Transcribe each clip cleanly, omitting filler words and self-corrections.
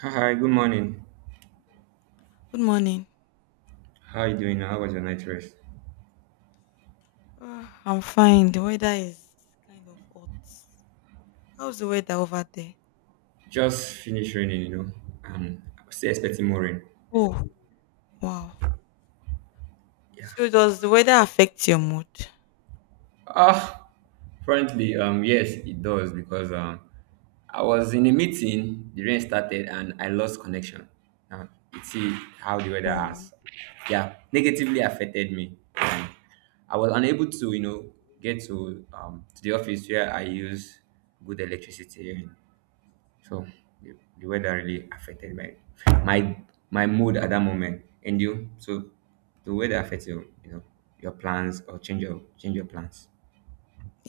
Hi, good morning. Good morning. How are you doing? How was your night rest? I'm fine. The weather is kind of hot. How's the weather over there? Just finished raining, you know. I'm still expecting more rain. Oh, wow. Yeah. So does the weather affect your mood? Ah, frankly, yes, it does because I was in a meeting, the rain started, and I lost connection. Now you see how the weather Oh, has, yeah, negatively affected me. And I was unable to, you know, get to to the office where I use good electricity. And So the, the weather really affected my my mood at that moment. And you, so the weather affects your you know your plans or change your plans.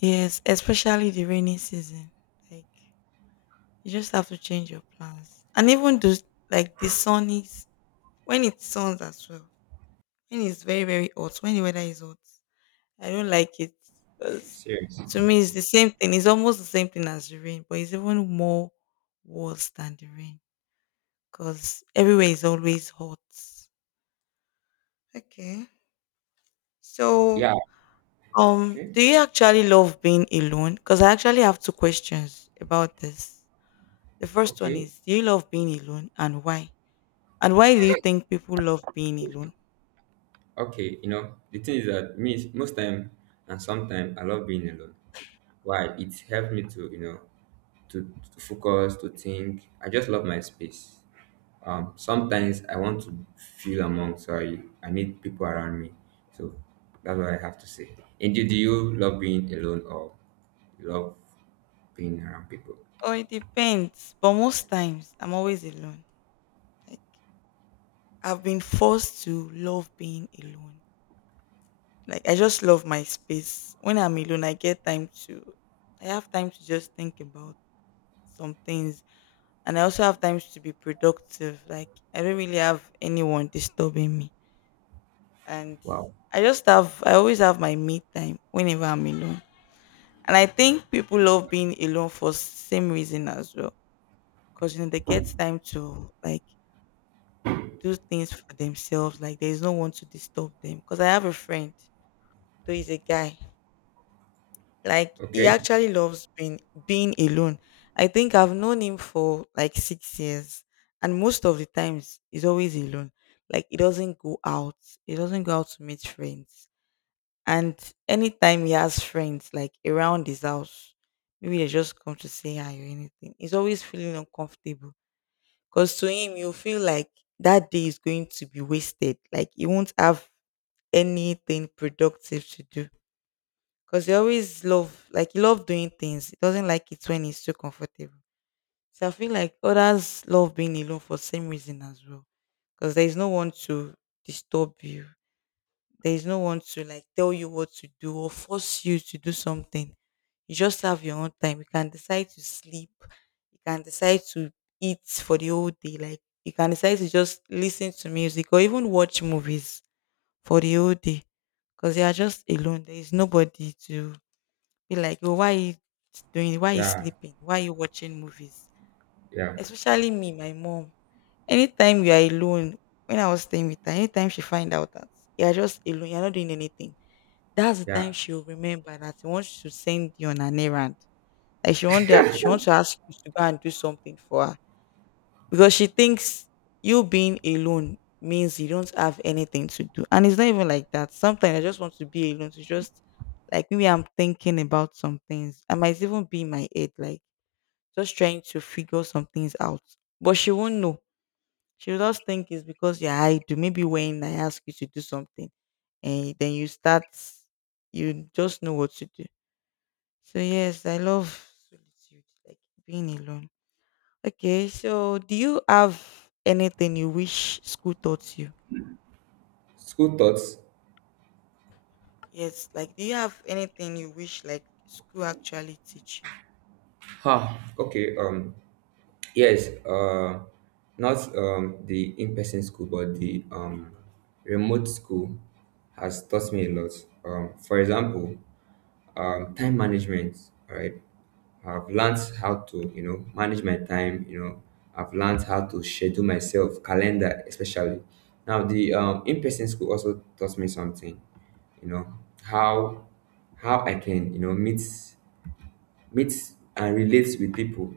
yes, especially the rainy season. Like you just have to change your plans. And even do like the sun is when it suns as well. When it's very very hot. When the weather is hot, I don't like it because Serious. to me it's the same thing. It's almost the same thing as the rain, but it's even more worse than the rain. Because everywhere is always hot. Okay. So, Yeah. Um, Okay. do you actually love being alone? Because I actually have two questions about this. The first one Okay. is, do you love being alone and why? And why do you think people love being alone? Okay. You know the thing is that most time and sometimes I love being alone. Why? It helps me to you know to, to focus to think. I just love my space. Sometimes I want to feel among, so I need people around me. So that's what I have to say. And do you love being alone or you love being around people? Oh, it depends. But most times, I'm always alone. Like I've been forced to love being alone. Like I just love my space. When I'm alone, I have time to just think about some things, and I also have time to be productive. Like I don't really have anyone disturbing me. And Wow. I always have my me time whenever I'm alone. And I think people love being alone for same reason as well. Cause you know they get time to like do things for themselves. Like there is no one to disturb them. Cause I have a friend, though he's a guy. Like he Okay. actually loves being being alone. I think I've known him for like 6 years, and most of the times he's always alone. Like he doesn't go out. He doesn't go out to meet friends. And anytime he has friends, like around his house, maybe they just come to say hi or anything. He's always feeling uncomfortable because to him, you feel like that day is going to be wasted. Like he won't have anything productive to do because he always love like he love doing things. He doesn't like it when he's too comfortable. So I feel like others love being alone for same reason as well, because there is no one to disturb you. There is no one to like tell you what to do or force you to do something. You just have your own time. You can decide to sleep. You can decide to eat for the whole day. Like you can decide to just listen to music or even watch movies for the whole day because you are just alone. There is nobody to be like, "Oh, why you doing? Why you Yeah. sleeping? Why you watching movies?" Yeah. Especially me, my mom. Anytime you are alone, when I was staying with her, anytime she find out that you are just alone, you're not doing anything, that's the time Yeah. she'll remember that she wants to send you on an errand. Like she want that she wants to ask you to go and do something for her because she thinks you being alone means you don't have anything to do. And it's not even like that. Sometimes I just want to be alone to just like maybe I'm thinking about some things. I might even be in my head, like just trying to figure some things out. But she won't know. She'll just think it's because you're idle. Maybe when I ask you to do something and then you start you just know what to do. So yes, I love solitude, like being alone. Okay, so do you have anything you wish school taught you? School thoughts. Yes, like do you have anything you wish like school actually teach you? Huh. Okay. Yes. Not the in-person school, but the remote school has taught me a lot. For example, time management. All right, I've learned how to you know manage my time. You know, I've learned how to schedule myself, calendar especially. Now the in-person school also taught me something. You know how how I can you know meets and relates with people.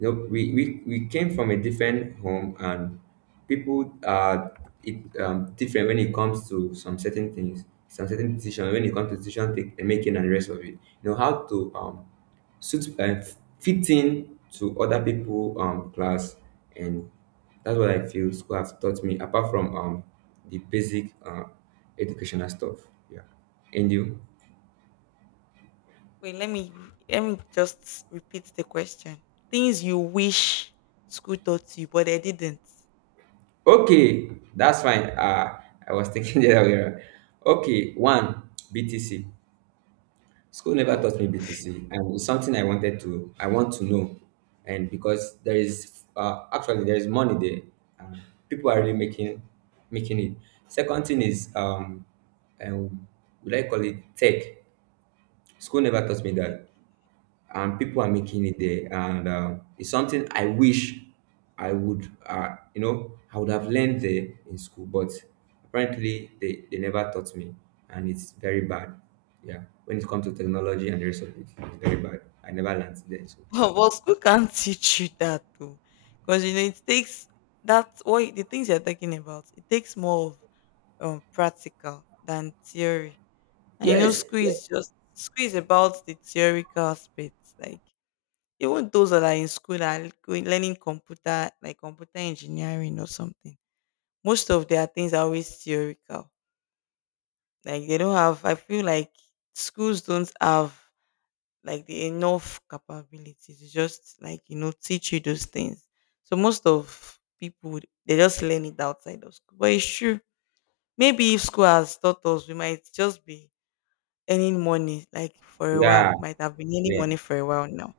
You know, we came from a different home and people are it, different when it comes to some certain things, some certain decision, when it comes to decision take, making and the rest of it. You know, how to suit, fit in to other people class. And that's what I feel school has taught me, apart from the basic educational stuff. Yeah. And you? Wait, let me just repeat the question. Things you wish school taught you, but they didn't. Okay, that's fine. I was thinking the other way around. Okay, one BTC. School never Oh, taught me BTC, and it's something I wanted to. I want to know, and because there is actually there is money there, and people are really making it. Second thing is um, would I call it tech? School never taught me okay. that and people are Okay. making it there and it's something I wish I would you know I would have learned there in school but apparently they never taught me and it's very bad yeah when it comes to technology and the rest of it it's very bad I never learned there in school Well, school can't teach you that though, because you know it takes that what the things you're talking about. It takes more of practical than theory. I know yes school yes. is just school is about the theoretical aspects, like even those that are in school that are going, learning computer, like computer engineering or something. Most of their things are always theoretical. Like they don't have. I feel like schools don't have like the enough capability to just like you know teach you those things. So most of people they just learn it outside of school. But it's true. Maybe if school has taught us, we might just be earning money like for a Yeah. while might have been earning Yeah. money for a while now,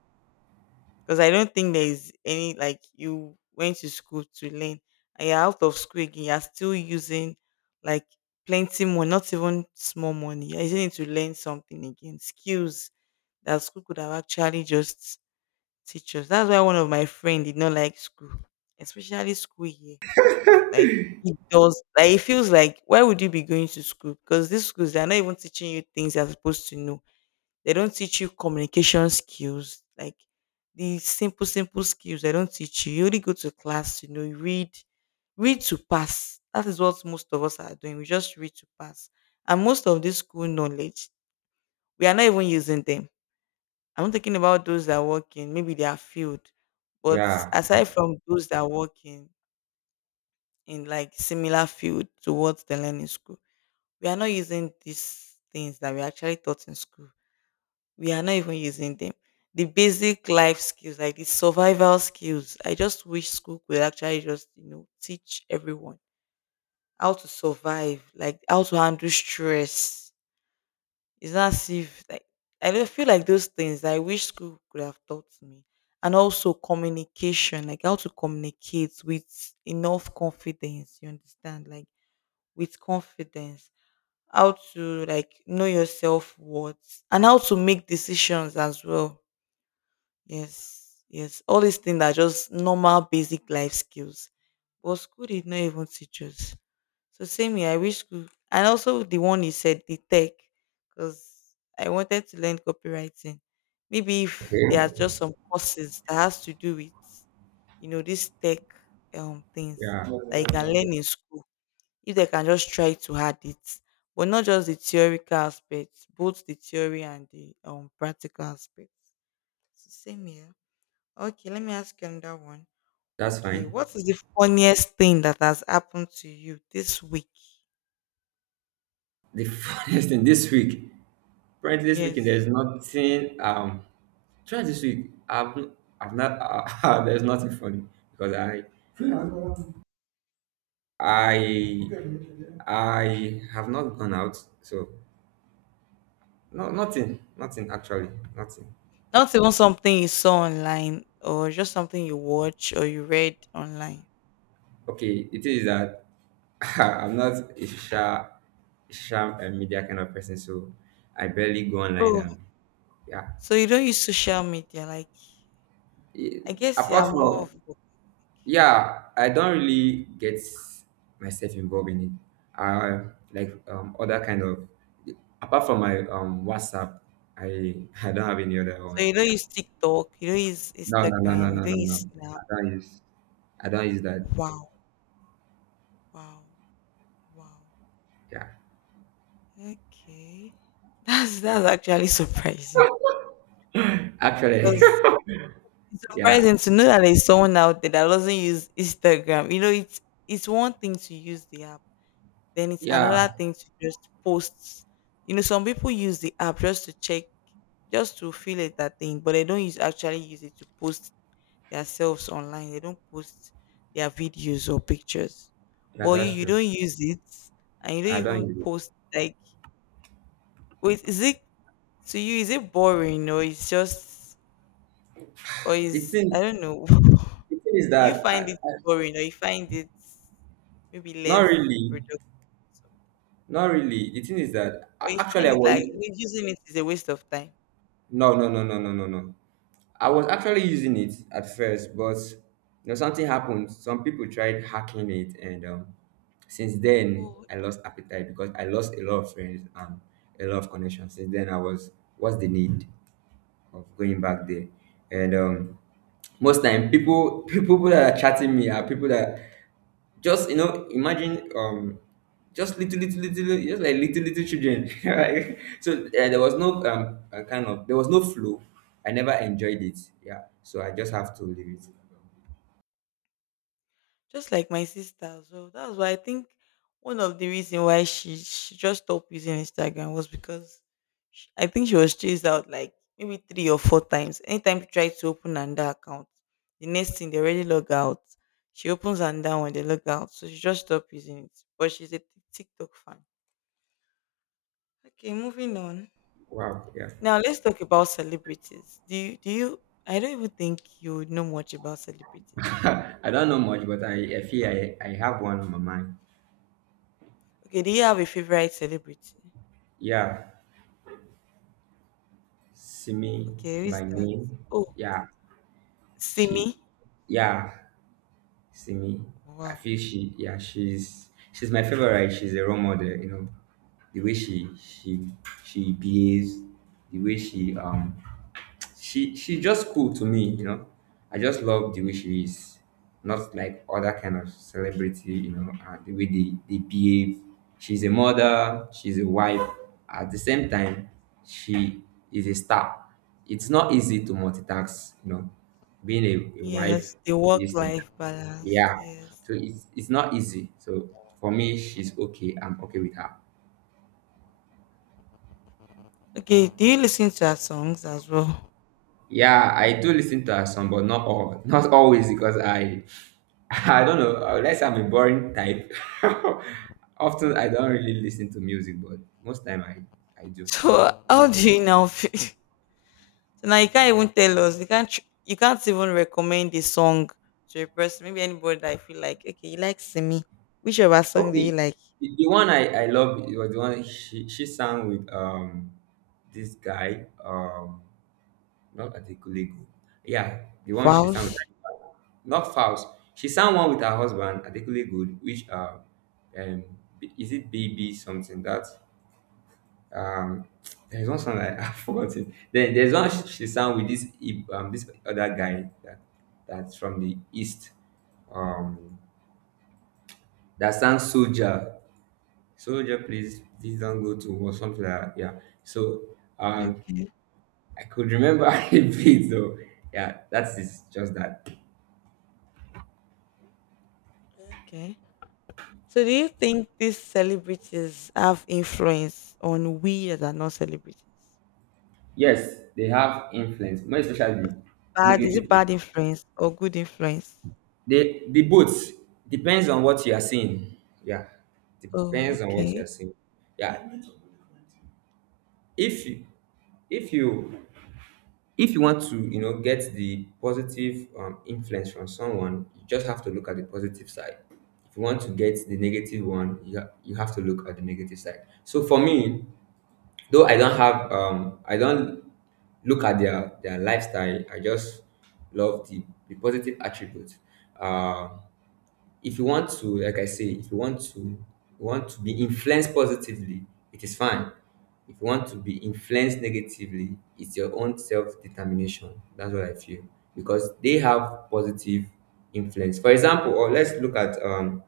because I don't think there is any like you went to school to learn and you're out of school again you're still using like plenty more not even small money you're using it to learn something again, skills that school could have actually just teach us. That's why one of my friend did not like school, especially school here. Like it does like it feels like why would you be going to school, because these schools they're not even teaching you things you're supposed to know. They don't teach you communication skills, like the simple, simple skills they don't teach you. You only go to class, you know, you read, read to pass. That is what most of us are doing. We just read to pass. And most of this school knowledge, we are not even using them. I'm talking about those that work in, maybe they are field. But Yeah. aside from those that work in like similar field to what they learn in school, we are not using these things that we actually taught in school. We are not even using them. The basic life skills, like the survival skills. I just wish school could actually just, you know, teach everyone how to survive, like how to handle stress. It's not as if like I don't feel like those things I wish school could have taught me. And also communication, like how to communicate with enough confidence, you understand? Like with confidence, how to like know your self worth and how to make decisions as well. Yes, yes. All these things are just normal, basic life skills. But school did not even teach us. So same here. I wish school, and also the one he said the tech, because I wanted to learn copywriting. Maybe if there are Okay. just some courses that has to do with, you know, this tech things Yeah. that you can learn in school. If they can just try to add it, but not just the theoretical aspects, both the theory and the practical aspects. So same here. Okay, let me ask you another one. That's Okay, fine. what is the funniest thing that has happened to you this week? The funniest thing this week. Currently speaking, Yes. there's nothing. Try this week. I've not. There's nothing funny because I I have not gone out. So no, nothing actually, nothing. Not even something you saw online or just something you watch or you read online. Okay, it is that I'm not a sharp media kind of person, so I barely go online. Oh, And yeah, so you don't use social media. Like, Eh, I guess you are apart more from of a- yeah I don't really get myself involved in it I like other kind of apart from my whatsapp I I don't have any other So one you don't yeah use TikTok, you don't use no no no no Instagram, you no don't no no use Snap. i don't use I don't use that Wow, wow, wow. yeah Okay. That's actually surprising. actually 'Cause it's yeah surprising to know that there's someone out there that doesn't use Instagram. You know, it's one thing to use the app, then it's yeah another thing to just post. You know, some people use the app just to check, just to feel it that thing, but they don't use actually use it to post themselves online. They don't post their videos or pictures. yeah But you, that's you true don't use it and you don't I don't even use it post like wait, is it to you is it boring or it's just or the is I thing don't know. the thing is Do you that find it boring or you find it maybe not less really productive not really the thing is that or you actually find I it was like using it is a waste of time? no, I was actually using it at first, but you know something happened. Some people tried hacking it, and since then Oh, I lost appetite because I lost a lot of friends and a lot of connections. Since then, I was what's the need of going back there? And most time, people people that are chatting me are people that just you know, imagine just little, just like little, little children. Right? So there was no kind of there was no flow. I never enjoyed it. Yeah. So I just have to leave it. just like my sister as well. That's why I think one of the reason why she just stopped using Instagram was because sh I think she was chased out like maybe three or four times. Anytime she tried to open another account, the next thing they already log out. She opens another one, they log out. So she just stopped using it. But she's a TikTok fan. Okay, moving on. Wow. Yeah. Now let's talk about celebrities. Do you I don't even think you would know much about celebrities. I don't know much, but I feel I have one on my mind. Okay, do you have a favorite celebrity? Yeah. Simi Okay, who is by that? name. Oh, Yeah. Simi. She. Yeah. See me. I Wow. feel she yeah, she's my favorite. She's a role model, you know. The way she behaves, the way she she's just cool to me, you know. I just love the way she is. Not like other kind of celebrity, you know, the way they behave. She's a mother, she's a wife. At the same time, she is a star. It's not easy to multitask, you know, being a wife Yes, the is like work-life balance. yeah. Yes. So it's not easy. So for me, she's okay. I'm okay with her. Okay, do you listen to her songs as well? Yeah, I do listen to her song, but not all, not always because I, I don't know. Unless I'm a boring type, often I don't really listen to music, but most time I do. So how do you now feel? So now you can't even tell us. You can't even recommend a song to a person. Maybe anybody that you feel like. Okay, you like Simi. Which of her song do you Okay, like? the one I love was the one she sang with this guy Not at a colleague. Yeah, the one she sang with Vows. her, not Faust. She sang one with her husband, particularly good, which um, is it BB something that um, there's one song that I forgot it. Then there's one she sang with this this other guy that that's from the east. Um, that sang Soldier. Soldier, please, please don't go to war, something like that. Yeah. So Okay. I could remember a bit though. Yeah, that's it, just that. Okay. So do you think these celebrities have influence on we that are not celebrities? Yes, they have influence, more especially Bad is negative. it bad influence or good influence? They the both depends on what you are seeing. Yeah, Oh, depends on what you are okay. seeing. Yeah, if you if you if you want to you know get the positive influence from someone, you just have to look at the positive side. If you want to get the negative one, you have to look at the negative side. So for me, though I don't have I don't look at their lifestyle. I just love the positive attributes. Uh, if you want to, like I say, if you want to you want to be influenced positively, it is fine. If you want to be influenced negatively, it's your own self determination. That's what I feel because they have positive influence. For example, or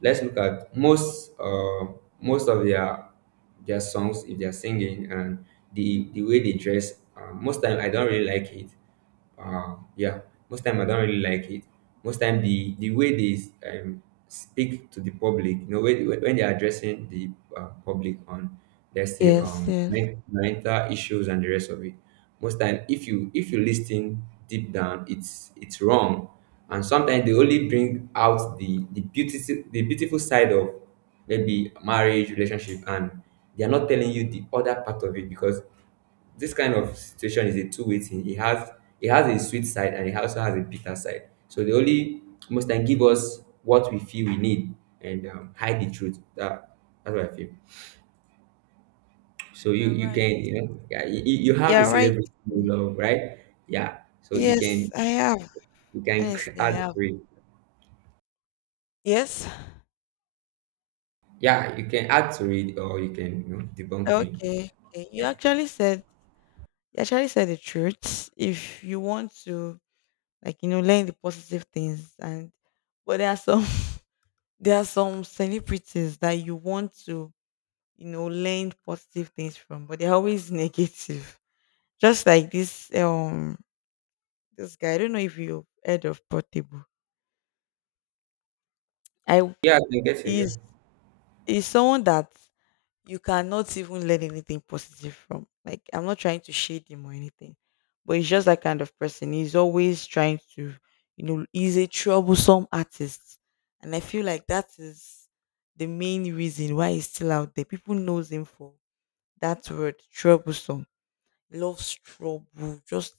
let's look at most most of their songs if they're singing and the way they dress most time I don't really like it yeah most time I don't really like it most time the way they speak to the public you know when they're addressing the public on let's say Yes, yes. Mental issues and the rest of it most time if you listen deep down it's wrong and sometimes they only bring out the beautiful the beautiful side of maybe marriage relationship and they are not telling you the other part of it because this kind of situation is a two-way thing. It has a sweet side and it also has a bitter side. So they only most time give us what we feel we need and hide the truth. That's what I feel. So you You're you right. can you know yeah you you have a You're right. celebrity you love right yeah so Yes, I have. you can Honestly, I add have. to it Yes. yeah you can add to it or you can you know debunk me Okay. Okay. Yeah You actually said the truth. If you want to, like, you know, learn the positive things, and but there are some there are some celebrities that you want to, learn positive things from, but they're always negative. Just like this this guy, I don't know if you've heard of Portable. I yeah I can get you yeah is is someone that you cannot even learn anything positive from. Like, I'm not trying to shade him or anything, but he's just that kind of person. He's always trying to, you know, he's a troublesome artist, and I feel like that is the main reason why he's still out there. People knows him for that word troublesome, loves trouble, just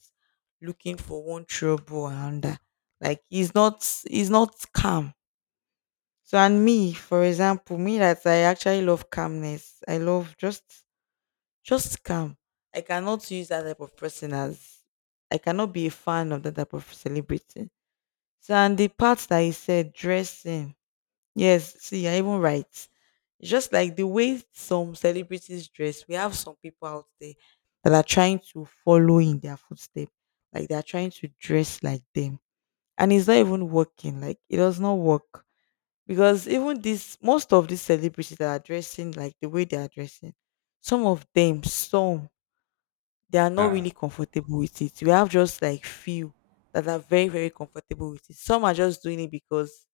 looking for one trouble and another. Like, he's not calm. So and me, for example, me that I actually love calmness. I love just calm. I cannot use that type of person as I cannot be a fan of that type of celebrity. So and the part that he said, dressing. Yes, see, I even write. It's just like the way some celebrities dress, we have some people out there that are trying to follow in their footsteps. Like, they are trying to dress like them. And it's not even working. Like, it does not work because even this most of these celebrities that are dressing like the way they are dressing, some of them some they are not yeah really comfortable with it. We have just like few that are very, very comfortable with it. Some are just doing it because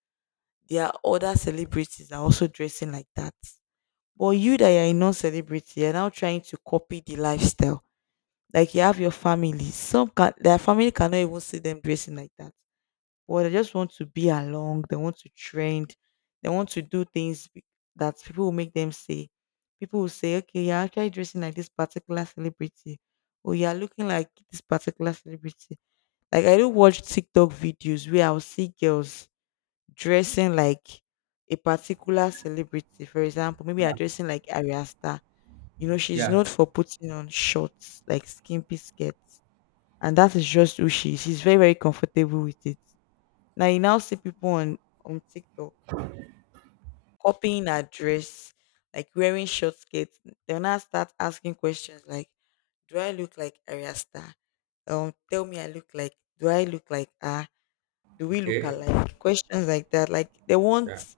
there are other celebrities that are also dressing like that, but you that are a non-celebrity, you're now trying to copy the lifestyle. Like, you have your family, some can their family cannot even see them dressing like that, or they just want to be along, they want to trend, they want to do things that people will make them say. People will say, okay, you're actually dressing like this particular celebrity, or you're looking like this particular celebrity. Like, I do watch TikTok videos where I'll see girls dressing like a particular celebrity. For example, maybe you're yeah dressing like Ariasta. You know, she's yeah. known for putting on shorts, like skimpy skirts. And that is just who she is. She's very, very comfortable with it. Now you now see people on TikTok copying her dress, like wearing short skirts. They'll now start asking questions like, "Do I look like Arya Star? Tell me, I look like. Do I look like her? Do we look Okay alike?" Questions like that. Like, they yeah want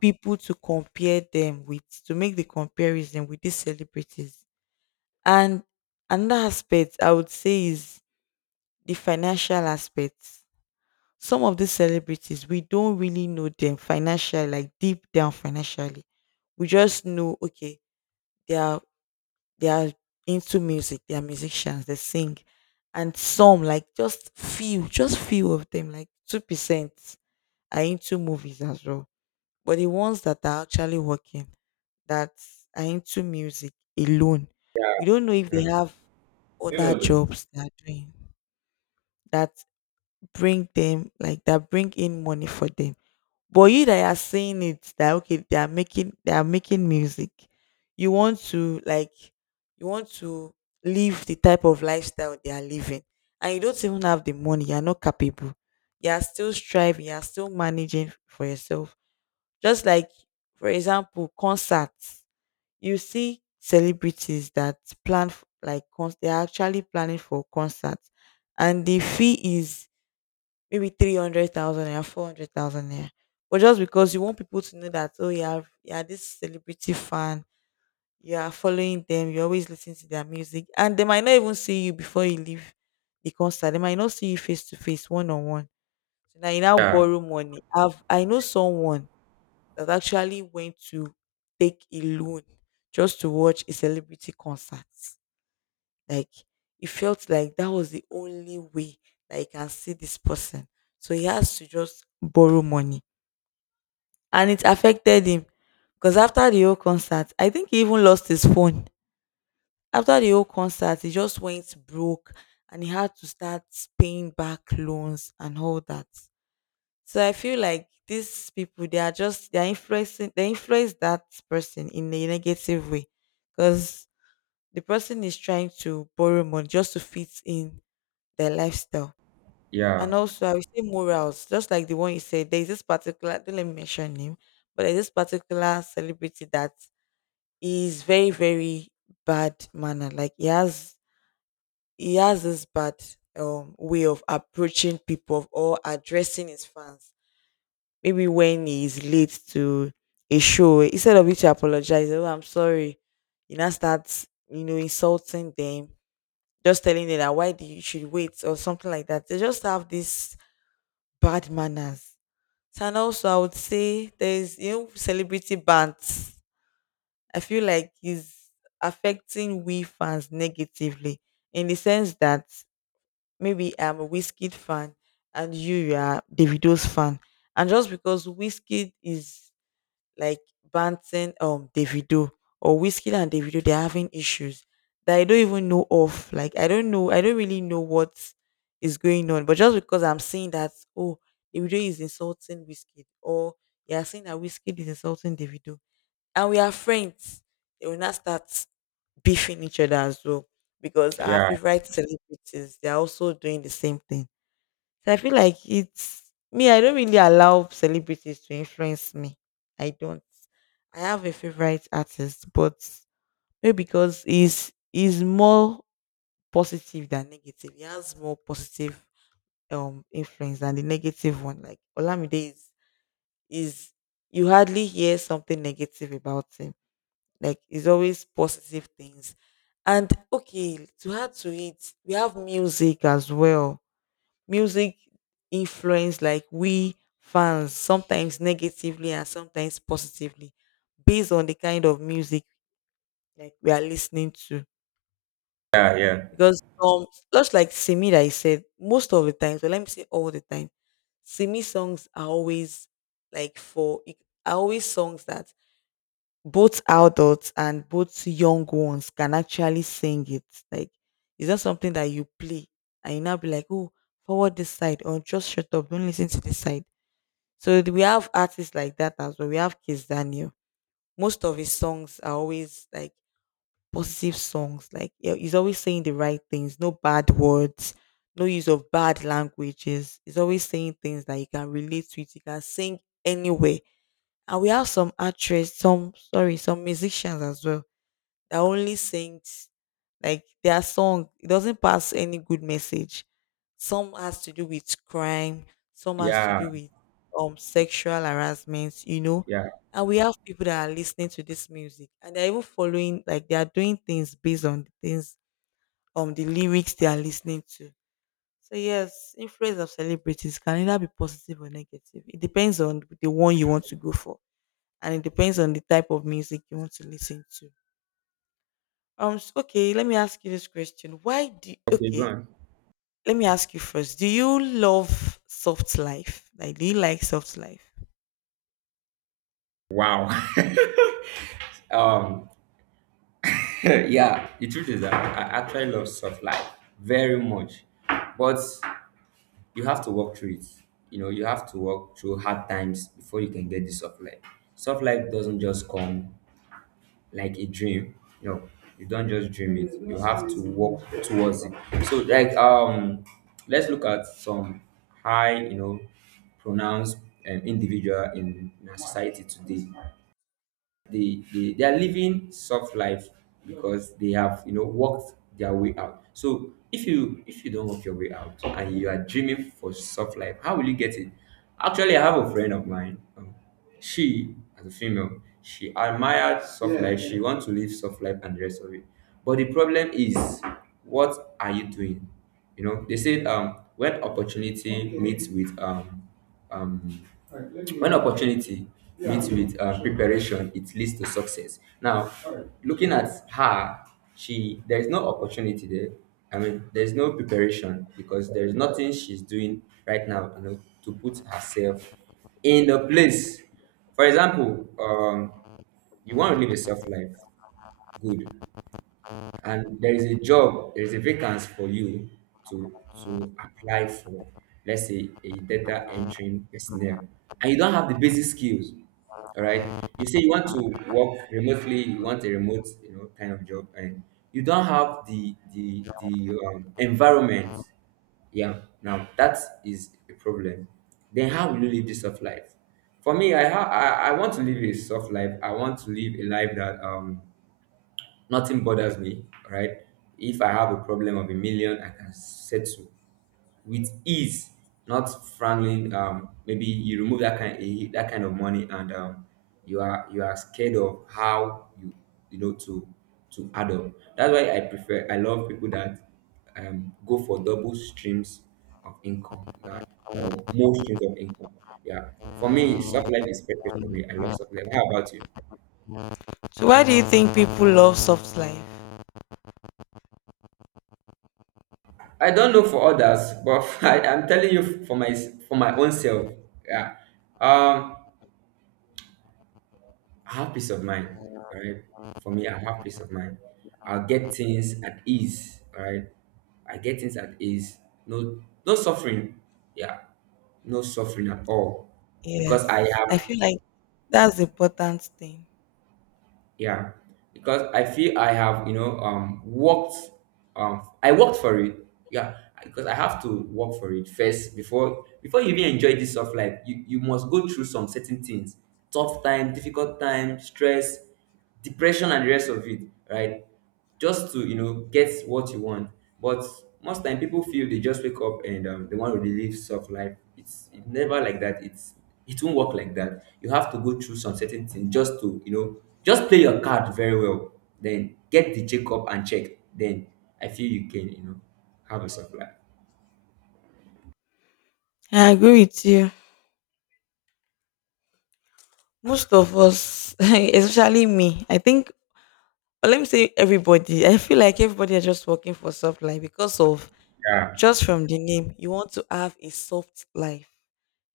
people to compare them with, to make the comparison with these celebrities. And another aspect I would say is the financial aspect. Some of these celebrities, we don't really know them financially. Like, deep down financially, we just know, okay, they are they are into music. They are musicians, they sing. And some, like just few, just few of them, like 2%, are into movies as well. But the ones that are actually working, that are into music alone, we don't know if they yeah. have You other know, jobs they are doing that bring them like, that bring in money for them. But you that are saying it that, okay, they are making, they are making music, you want to, like, you want to live the type of lifestyle they are living. And you don't even have the money, you're not capable. You are still striving, you are still managing for yourself. Just like, for example, concerts. You see celebrities that like they are actually planning for concerts, and the fee is maybe 300,000 naira, 400,000 naira. But just because you want people to know that, oh, you have, you are this celebrity fan, you are following them, you always listen to their music, and they might not even see you before you leave the concert. They might not see you face to face, one on one. So now you now yeah borrow money. I know someone that actually went to take a loan just to watch a celebrity concert. Like, he felt like that was the only way that he can see this person. So he has to just borrow money. And it affected him. Because after the whole concert, I think he even lost his phone. After the whole concert, he just went broke and he had to start paying back loans and all that. So I feel like these people, they are just, they're influencing, they influence that person in a negative way. Because the person is trying to borrow money just to fit in their lifestyle. yeah And also, I will say morals, just like the one you said. There is this particular, don't let me mention him, but there's this particular celebrity that is very, very bad manner. Like, he has this bad way of approaching people or addressing his fans. Maybe when he is late to a show, instead of you to apologize, oh, I'm sorry, you now start, you know, insulting them, just telling them that why do you should wait or something like that. They just have this bad manners. So and also I would say there's, you know, celebrity bans. I feel like is affecting we fans negatively, in the sense that maybe I'm a Wizkid fan and you are Davido's fan. And just because Wizkid is like Banton, Davido, or Whiskey and Davido, they're having issues that I don't even know of. Like, I don't know, I don't really know what is going on. But just because I'm seeing that, oh, Davido is insulting Whiskey, or you're saying that Whiskey is insulting Davido, and we are friends, they will not start beefing each other as well, because our yeah. favorite celebrities, they're also doing the same thing. So I feel like it's me, I don't really allow celebrities to influence me. I don't. I have a favorite artist, but maybe because he's more positive than negative. He has more positive influence than the negative one. Like, Olamide is you hardly hear something negative about him. Like, it's always positive things. And okay, to add to it, we have music as well. Music influence like we fans sometimes negatively and sometimes positively, based on the kind of music like we are listening to, Yeah, yeah. because just like Simi, that I said most of the times, but let me say all the time, Simi songs are always like are always songs that both adults and both young ones can actually sing it. Like, it's not something that you play and you now be like, oh, forward this side, or just shut up, don't listen to this side. So we have artists like that as well. We have Kiss Daniel. Most of his songs are always like positive songs. Like, yeah, he's always saying the right things, no bad words, no use of bad languages. He's always saying things that you can relate to it. You can sing anywhere. And we have some actress, some, sorry, some musicians as well that only sings like their song. It doesn't pass any good message. Some has to do with crime, some has to Yeah, do with sexual harassment, you know. yeah. And we have people that are listening to this music and they're even following, like, they are doing things based on the things the lyrics they are listening to. So yes, influence of celebrities can either be positive or negative. It depends on the one you want to go for. And it depends on the type of music you want to listen to. Okay, let me ask you this question. Why do Okay, go okay, on. let me ask you first. Do you love soft life? Like, do you like soft life? Wow. Um, yeah, the truth is that I actually love soft life very much. But you have to work through it. You know, you have to work through hard times before you can get the soft life. Soft life doesn't just come like a dream. You know, you don't just dream it. You have to work towards it. So like let's look at some high, you know, pronounced individual in our society today. they they are living soft life because they have you know worked their way out so if you don't work your way out and you are dreaming for soft life how will you get it actually I have a friend of mine she as a female she admired soft Yeah. life she wants to live soft life and the rest of it but the problem is what are you doing you know they said when opportunity Okay. meets with um Alright, let me when opportunity yeah. meets with preparation it leads to success now Alright. looking at her she there is no opportunity there I mean there's no preparation because there's nothing she's doing right now you know to put herself in the place for example you want to live a self life good and there is a job there is a vacancy for you to to apply for let's say a data entering personnel and you don't have the basic skills all right you say you want to work remotely you want a remote you know kind of job and you don't have the environment yeah now that is a problem then how will you live this soft life for me I want to live a soft life I want to live a life that nothing bothers me, right? If I have a problem of a million, I can settle with ease, not frowning. Maybe you remove that kind of money, and you are scared of how you know to add up. That's why I prefer. I love people that go for double streams of income yeah, or more streams of income. Yeah, for me, soft life is perfect for me. I love soft life. How about you? So, why do you think people love soft life? I don't know for others, but I'm telling you for my own self. Yeah. Um, I have peace of mind. All right. For me, I have peace of mind. I'll get things at ease. All right. I get things at ease. No, no suffering. Yeah. No suffering at all, because I Yes, I have feel like that's the important thing. yeah because I feel I have you know worked I worked for it yeah because I have to work for it first before you even enjoy this of life you must go through some certain things tough time difficult time stress depression and the rest of it right just to you know get what you want. But most time people feel they just wake up and they want to relive soft life. It's it never like that. It's it won't work like that. You have to go through some certain things just to you know just play your card very well. Then get the check up and check. Then I feel you can you know have a soft life. I agree with you. Most of us, especially me, I think, or let me say everybody, I feel like everybody are just working for soft life because of Yeah, just from the name, you want to have a soft life.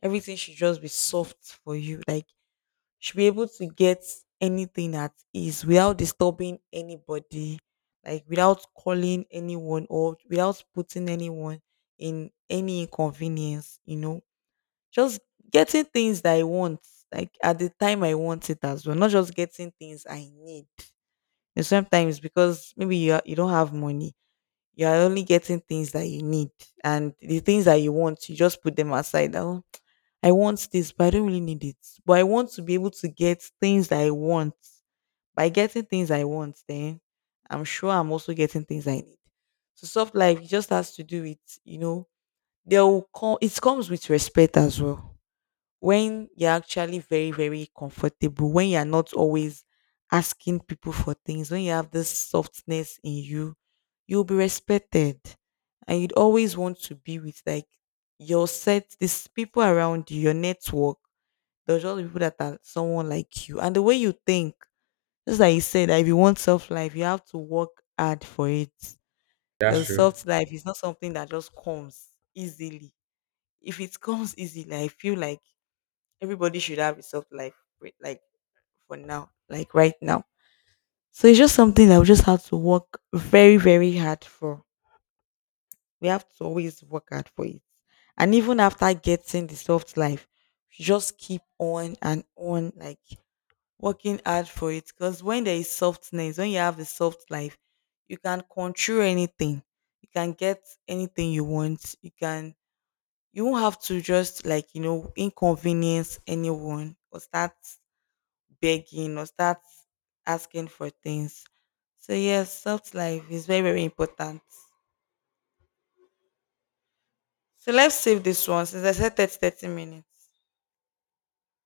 Everything should just be soft for you. Like, should be able to get anything at ease without disturbing anybody, like without calling anyone or without putting anyone in any inconvenience, you know. Just getting things that I want, like at the time I want it as well, not just getting things I need. And sometimes because maybe you are, you don't have money, you are only getting things that you need, and the things that you want, you just put them aside. Oh, I want this, but I don't really need it. But I want to be able to get things that I want. By getting things I want, then I'm sure I'm also getting things I need. So soft life just has to do with, you know, there will come it comes with respect as well. When you're actually very, very comfortable, when you're not always asking people for things, when you have this softness in you, you'll be respected. And you'd always want to be with like your set, these people around you, your network, there's just people that are someone like you. And the way you think, just like you said, that if you want soft life, you have to work hard for it. that's Because true. soft life is not something that just comes easily. If it comes easily, I feel like everybody should have a self life, like for now, like right now. So it's just something that we just have to work very, very hard for. We have to always work hard for it. And even after getting the soft life, just keep on and on, like working hard for it. Because when there is softness, when you have a soft life, you can control anything. You can get anything you want. You can you won't have to just, like, you know, inconvenience anyone, or start begging or start asking for things. So yes, soft life is very, very important. So let's save this one, since I said 30 minutes.